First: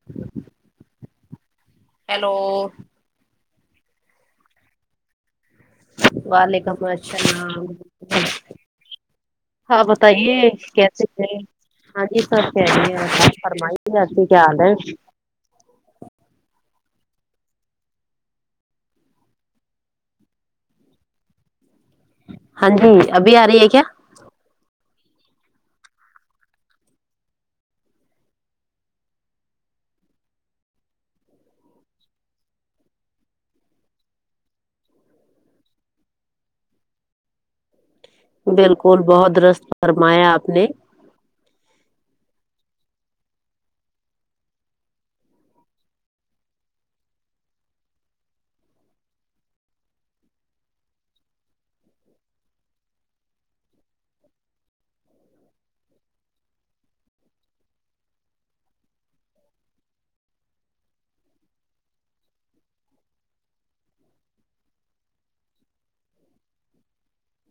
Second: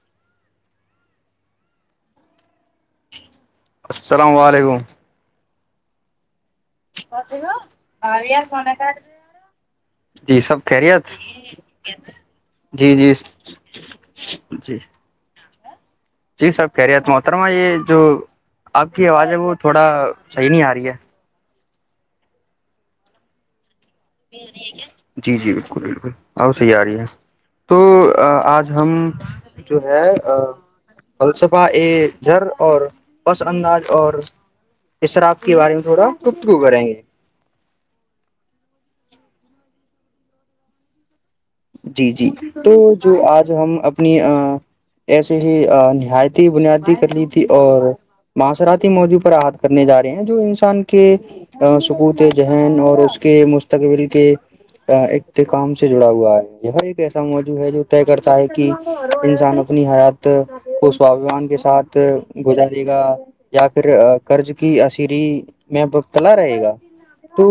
[unintelligible] hello السلام علیکم وعلیکم السام بچ گ اور یہ منا کاڈ ہاں بتائیے کیسے ہے ہاں جی سر جی کہے جی فرمائی اھی کیا رہ ہے جی ہیں جی سرب خیریت محترمہ یہ جو آپ کی آواز ہے وہ تھوڑا صحیح نہیں آ رہی ہے ہاں جی ابھی آ رہی ہے کیا جی جی بالکل بالکل آ صحیح آ رہی ہے تو آج ہم جو ہے فلسفہ ا جھر اور پس اندج اور اس شر آپ کے بارے میں تھوڑا گپتگو کریں گے بالکل بہت ررست فرمایا آپ نے جی جی تو جو آج ہم اپنی ایسے ہی نہایتی ہی بنیادی کر لی تھی اور معاصراتی موضوع پر احط کرنے جا رہے ہیں جو انسان کے سکوت ذہن اور اس کے مستقبل کے اختقام سے جڑا ہوا ہے یہ ایک ایسا موضوع ہے جو طے کرتا ہے کہ انسان اپنی حیات وہ سوابھیمان کے ساتھ گزارے گا یا پھر قرض کی اصری میںتلا رہے گا تو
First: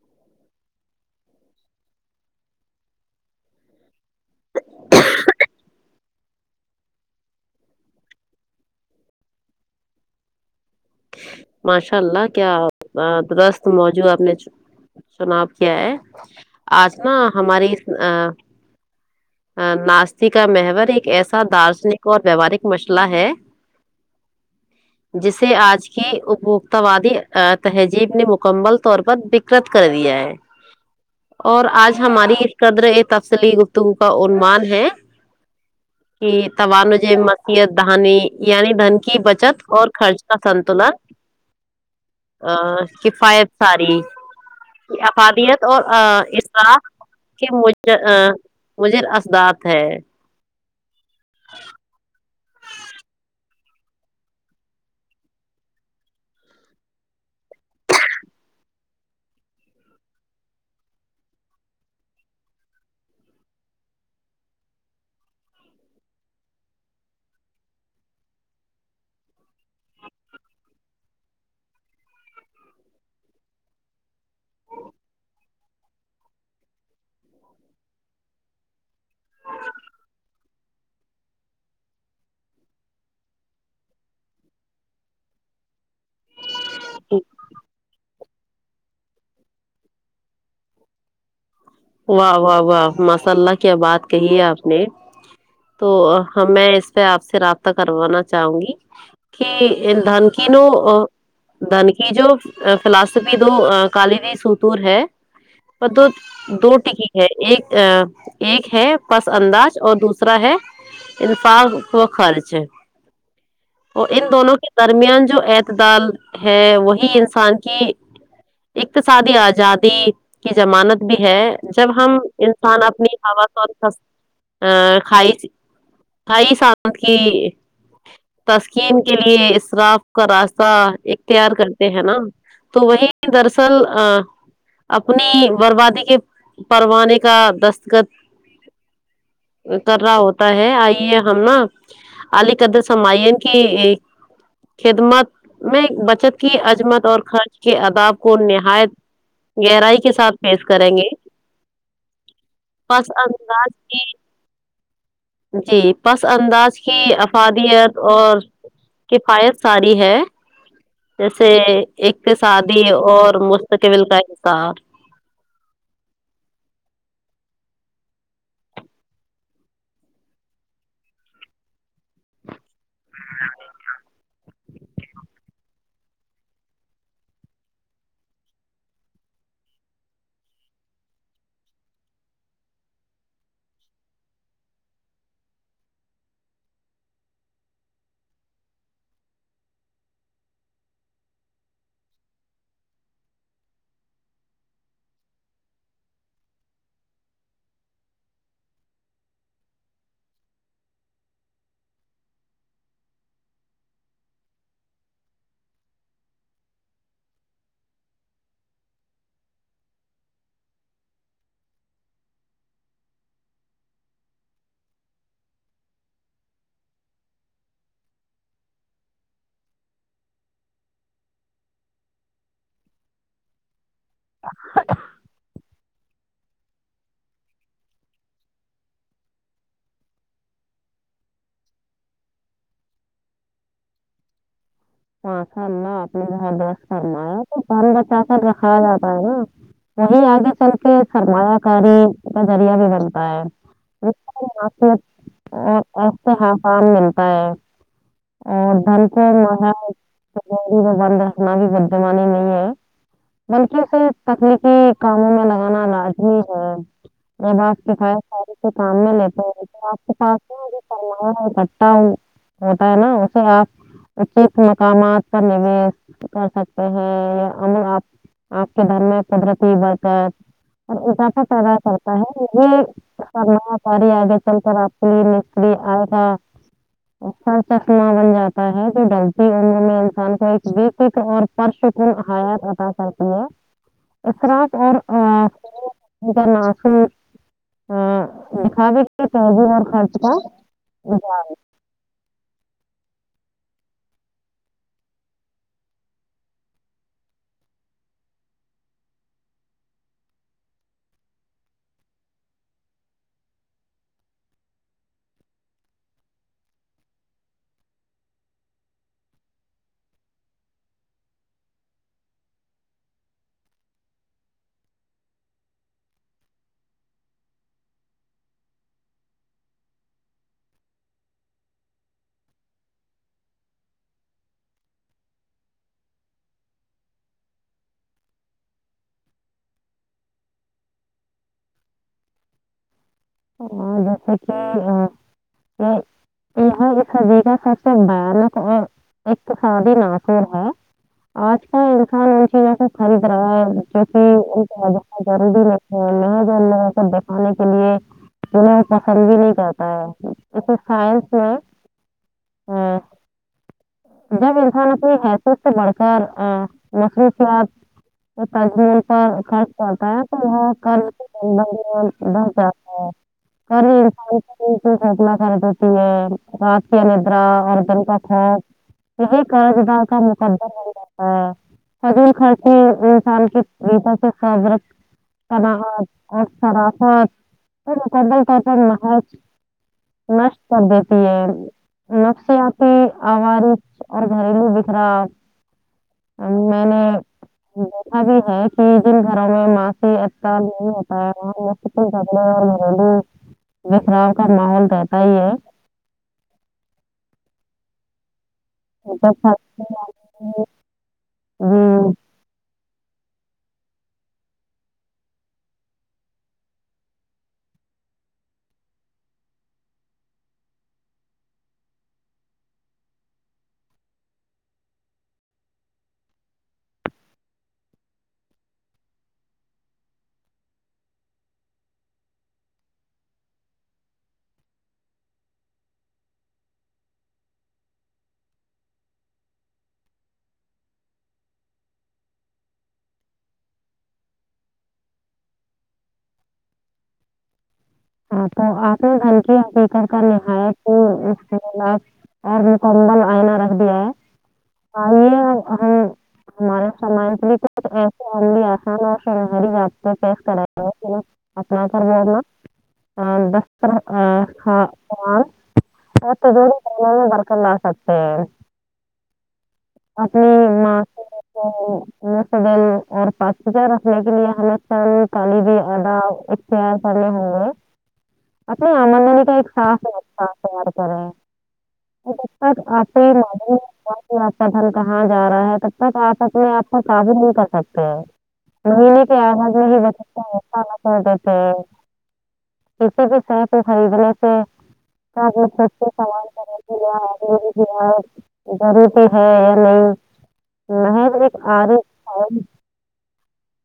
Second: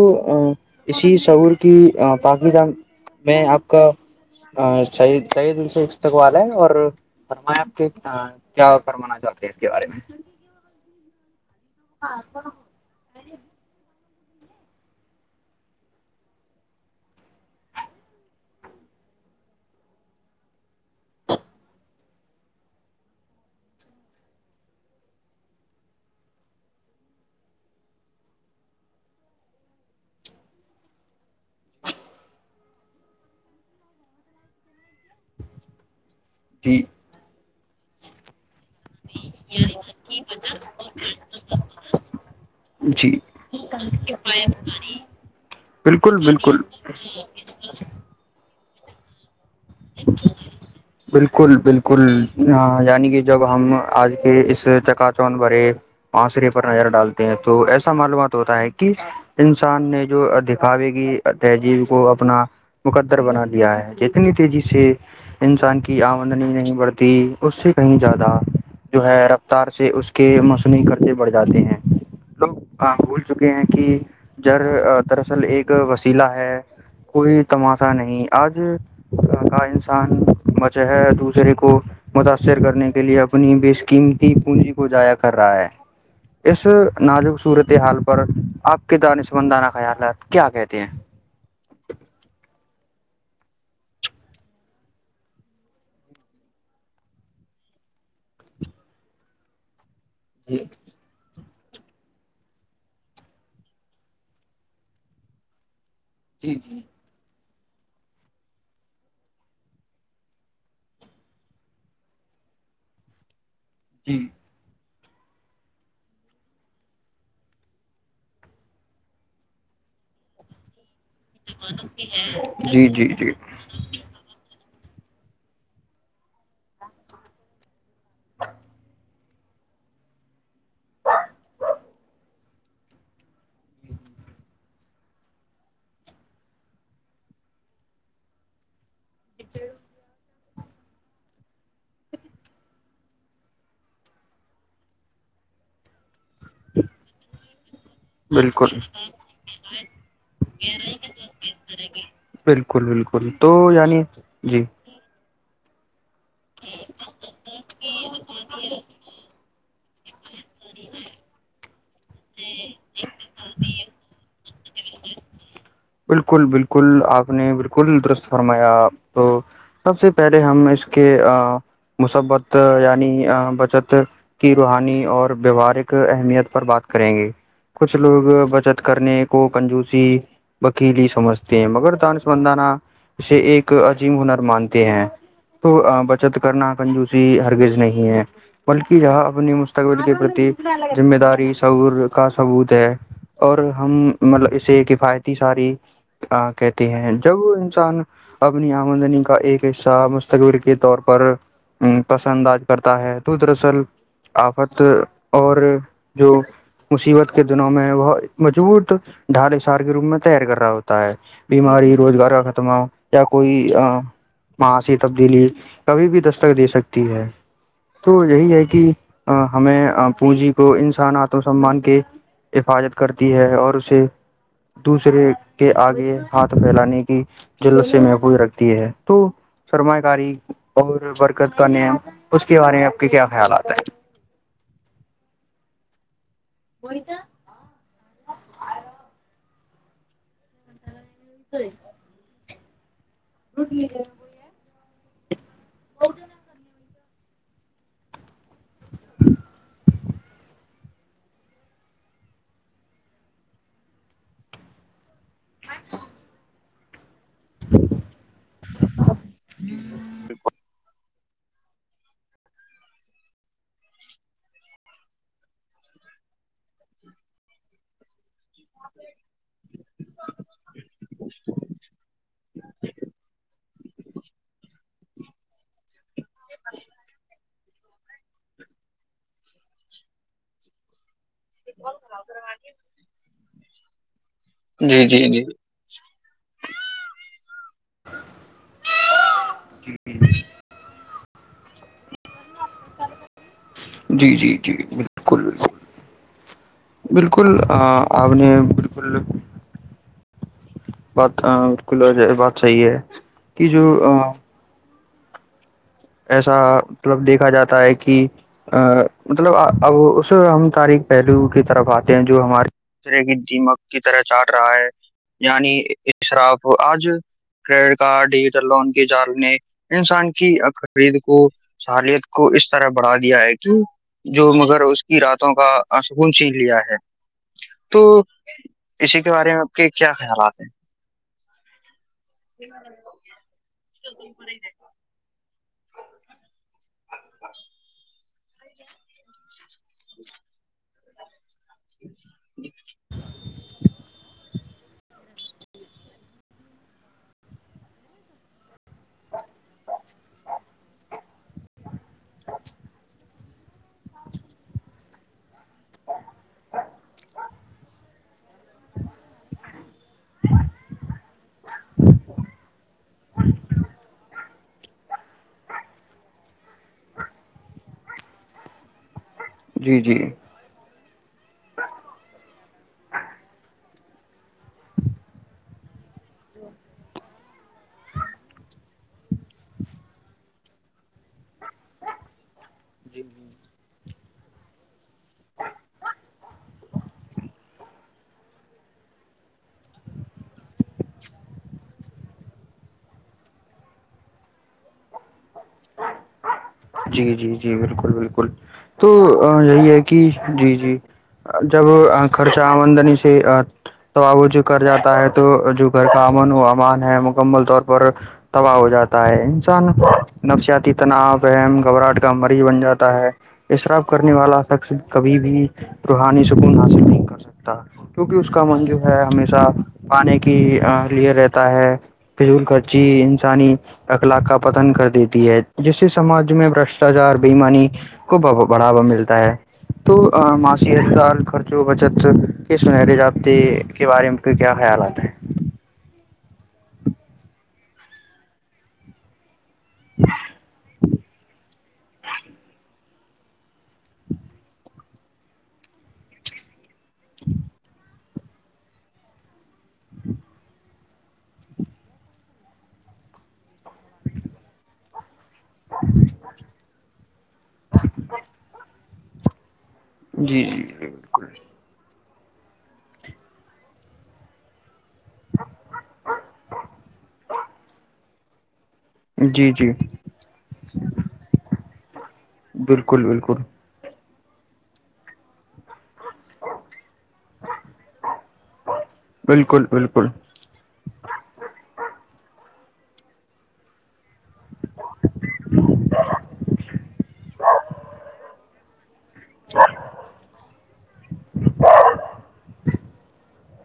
اسی شعور کی پاک جان میں آپ کا کئی دن سے اسستک والا ہے اور فرمایا آپ کے کیا فرمانا چاہتے ہیں اس کے بارے میں ماشاء اللہ کیا درست موجو آپ نے چناب کیا ہے آج نا ہماری ناستی کا محور ایک ایسا دارشنک اور ویوارک مسئلہ ہے جیسے آج کی اپبوکتتا وادی تہذیب نے مکمل طور پر بکرت کر دیا ہے اور آج ہماری اس قدر تفسلی گفتگو کا عنوان ہے کہ جی توانج مسیت دنی یعنی دھن کی بچت اور خرچ کا سن تول ا جی کفایت ساری افادیت اور بالکل بالکل ارح کہ مج مجھے اسدات ہے بالکل بالکل یعنی کہ جب ہم آج اس چکا چون بے آسرے پر نظر ڈالتے ہیں تو ایسا معلومات ہوتا ہے کہ انسان نے جو دکھاوے کیی تہذیب کو اپنا مقدر بنا لیا ہے جتنی تیزی سے انسان کی آمدنی نہیں بڑھتی اس سے کہیں زیادہ جو ہے رفتار سے اس کے مصنوعی قرضے بڑھ جاتے ہیں لو بول چکے ہیں کہ جر دراصل ایک وسیلا ہے کوئی تماشہ نہیں آج کا انسان بچ ہے دوسرے کو متاثر کرنے کے لیے اپنی بےکیمتی پونجی کو ضائع کر رہا ہے اس ناازک صورت حال پر آپ کے د نسمندانہ خیالات کیا کہتے ہیں واہ واہ واہ ماشاء اللہ کیا بات کہی ہے آپ نے تو میں اس پہ آپ سے رابطہ کروانا چاہوں گی کہ دھانکی ن دن کیی جو فلاسفی دو کالی بھی سوتور ہے پت دو ٹکی ہے ایک ایک ہے پس انداز اور دوسرا ہے انفاق و خرچ وہ ان دونوں کے درمیان جو اعتدال ہے وہی انسان کی اقتصادی آزادی کی ضمانت بھی ہے جب ہم ہیں انسان جی جی اپنی جی ہا س ا کھائی کھائی ست کی بس کی کے لیے اراف کا راستہ اختیار کرتے ہیں نا تو وہی درصل اپنی بربادی کے پروے کا دستخط کر رہا ہوتا ہوتا ہے آئیے ہم نا علی قدر سمعین کی خدمت میں بچت کی عجمت اور خرچ کے اداب کو بالکل نہایت گہرائی کے ساتھ فیش بالکل پس بالکل تو انداز ینی کی جی جی پس انداز کی افادیت اور کفایت ساری ہے جیسے ایک شادی اور مستقبل کا انحصار بالکل بالکل آپ نے بالکل درست فرمایا تو سب سے پہلے ہم اس کے مسبت یعنی بچت کی روحانی اور ویوہارک اہمیت پر بات کریں گے کچھ لوگ بچت کرنے کو کنجوسی وکیلی سمجھتے ہیں مگر دانس مندانا اسے ایک عجیم ہنر مانتے ہیں تو بچت کرنا کنجوسی ہرگز نہیں ہے بلکہ یہاں اپنی مستقبل کے پرتی ذمہ داری سعور کا ثبوت ہے اور ہم مطلب اسے کفایتی ساری ا کہتی ہیں جب انسان اپنی آمدنی کا ایک حصہ مستقبل کے طور پر پسند آج کرتا ہے تو دراصل آفت اور جو مصیبت کے دنوں میں بت مجبوط ڈھال اشار کے روپ میں تیر کر رہا ہوتا ہے بیماری روزگار کا ختمہ ہو یا کوئی معاسیی تبدیلی کبھی بھی دستک دے سکتی ہے تو یہی ہے کہ ہمیں پونجی کو انسان آتم سمان کے حفاظت کرتی ہے اور اسے ہچ دوسرے کے آگے ہاتھ پھیلانے کی جلت سے محفوظ رکھتی ہے تو سرمایہ کاری اور برکت کا نیم اس کے بارے میں آپ کے کیا خیال آات ہیں ہاں کرلہ آپ نے باں بس کرناایا پان بچا کر رکھا جاتا ہے نا وہیں آگے چل کے سرمایہ کاری اس کا ذریہ بھی بنتا ہے ات آسان ملتا ہے اور دن کو ماراجی بند رکھنا بھی بدمانی نہیں ہے بلکہ اسے تکنیکی کاموں میں لگانا لازمی ہے میں ب آپ کے کایا سارے تو کام میں لیتا ہ تو آپ کے پاس کا ہوتا ہے نا اسے آپ اس مقامات پر نویش کر سکتے ہیں ام آپ آپ کے دھر میں قدرتی بڑھتا ہے اور اکافہ پیدا کرتا ہے یہ کرنا ہے ساری آگے چل کر آپ مکلی آئے تھا اھا سمہ بن جاتا ہے جو ڈلتا وتک اور پش کل آیات بتا کرتی ہے اخرق اور جی جی جی ان کا ناسن دکھا دے کے اور خرچ کا ہ ہاں جی جی جی بالکل بالکل بالکل آ نے بالکل بات بال کل بات صحیح ہے کہ جو ایسا مطلب دیکھا جاتا ہے کہ ا مطلب اب اس ہم تاریخ پہلو کی طرف آتے ہیں جو ہماریے اس طرح کی دیمک کی طرح چاٹ رہا ہے یعنی شراف آج کریڈٹ کارڈ ڈیجیٹل لون کی جالنے انسان کی خرید کو سالت کو اس طرح بڑھا دیا ہے کہ جو مگر اس کی راتوں کا سسکون سن لیا ہے تو اسی کے بارے میں آپ کے کیا خیالات ہیں [inaudible] جیسے کہ ای س جیگہ سات بانق ہے ایک تو سدی نہ کر ہے آج کل انسان ان چیزوں سے خرید رہا ہے جو کہ ان بت جلدی نہیں ل جانلہ سب دیککھانے کے لیے انہیں پسند بھی نہیں کرتا ہے اسے سائنس میں ہاں جب انسان اپنی ہے تو اس سے بڑھ کر مصرصیات تاج مل پر خرچ پڑتا ہے تو وہاں ک ب بھتا ہے کر انسانی کی گنا کر دیتی ہے رات کی ندرا اورر دن کا خوف یہ کج با جی کا جی مک سگ خرچ انسان کے پ سے خبرت سنااعت اور سرافت مقدل طور پر محض نشٹ کر دیتی ہے نفسیات کی آوارچ اور گھریلو بکھراؤ میں نے دیکھا بھی ہے کہ جن گھروں میں ماسی نہیں ہوتا جنا بکھراؤ کا ماحول رہتا ہی ہے جی جی جی بالکل بالکل تو جب یہی ہے کہ جی جی ہر- جی جب خرچہ آمدنی سے تو وہ جو کر جاتا ہے تو جو گھر کا امن و امان ہے مکمل طور پر تباہ ہو جاتا ہے انسان نفسیاتی تناؤ م گھبراہٹ کا مریض بن جاتا ہے اشراف کرنے والا شخص کبھی بھی روحانی سکون حاصل نہیں کر سکتا کیونکہ اس کا من جو ہے ہمیشہ پانی کی لیے رہتا ہے فضول کرچی انسانی اخلاق کا پتن کر دیتی ہے جس سماج میں بشٹاچار بےمانی کو بڑھاوا ملتا ہے تو معاشیال خرچ و بچت کس منر ضابطے کے بارے میں کے کیا خیالات ہیں ہاں تو آپ نے دھنکی اقھی کر کر لایت کہ اس کےلاف اور مکدل آئنا رکھ دیا ہے توے ہم ہمارے سماج میں تو ی آسان اور شرری جات میں پیس کر اپنا گر بولنا ہ دفتر آ ہ ہ آت دو برک ل آ سکتے ہے اپنی جی ماں سے تو اور پچا رکھنے کے لیے تلیب ادا تار پالا ہاں اپنی امندانی کا ایک جی صافاف پیار کر ہے در بالکل جی جی بالکل آپے م بالکل آپ کا دن کہاں جا رہا ہے تب تک آپ اپنے آپ کو قابت نہیں کر سکتے ہیں یہ ایک بالکل بنا ہے بت بالکل تو دی تھ کسے بھیس تو خرید ل سھر ہے نہیں نہض ایک آ رہے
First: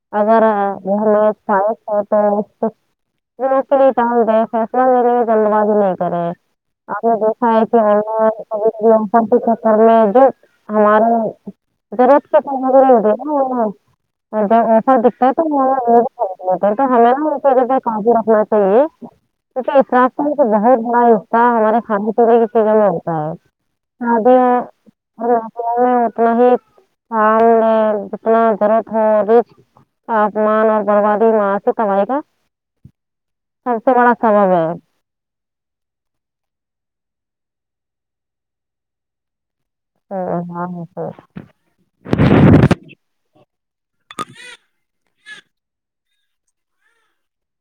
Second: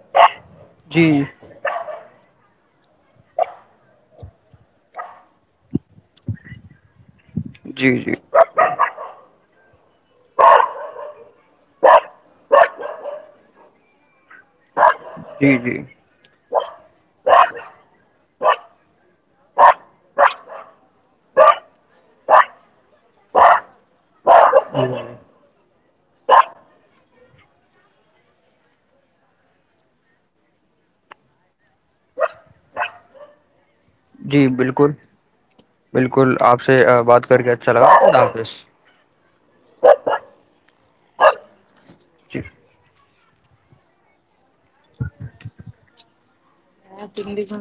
اگر جی ہو تو م اس کےےٹال د فیصلہ میرے لی گندبازی نہیں کرے ہم نے دیکھا ہے کہ جی ہم جی نے کبھی میں جو ہمارے ا رات کٹاگرا ایسا دکھتا ہے تو جی جی تو ہمیں نا اس جگہ کاابی رکھنا چاہیے دھے اتراف کا تو بہت بڑا حصح ہمارے کھانے پینے کی چیزوں میں ہوتا ہے اد ن جاں میں اتنا ہی جتنا ضرورت ہو آپمان اور بنوای ماں سے کم آئے گا ہاں س جی بالکل بالکل آپ سے بات کر کے اچھا لگالہ حافظ ہاں ہاں ہاں چھر آ تنڈی کو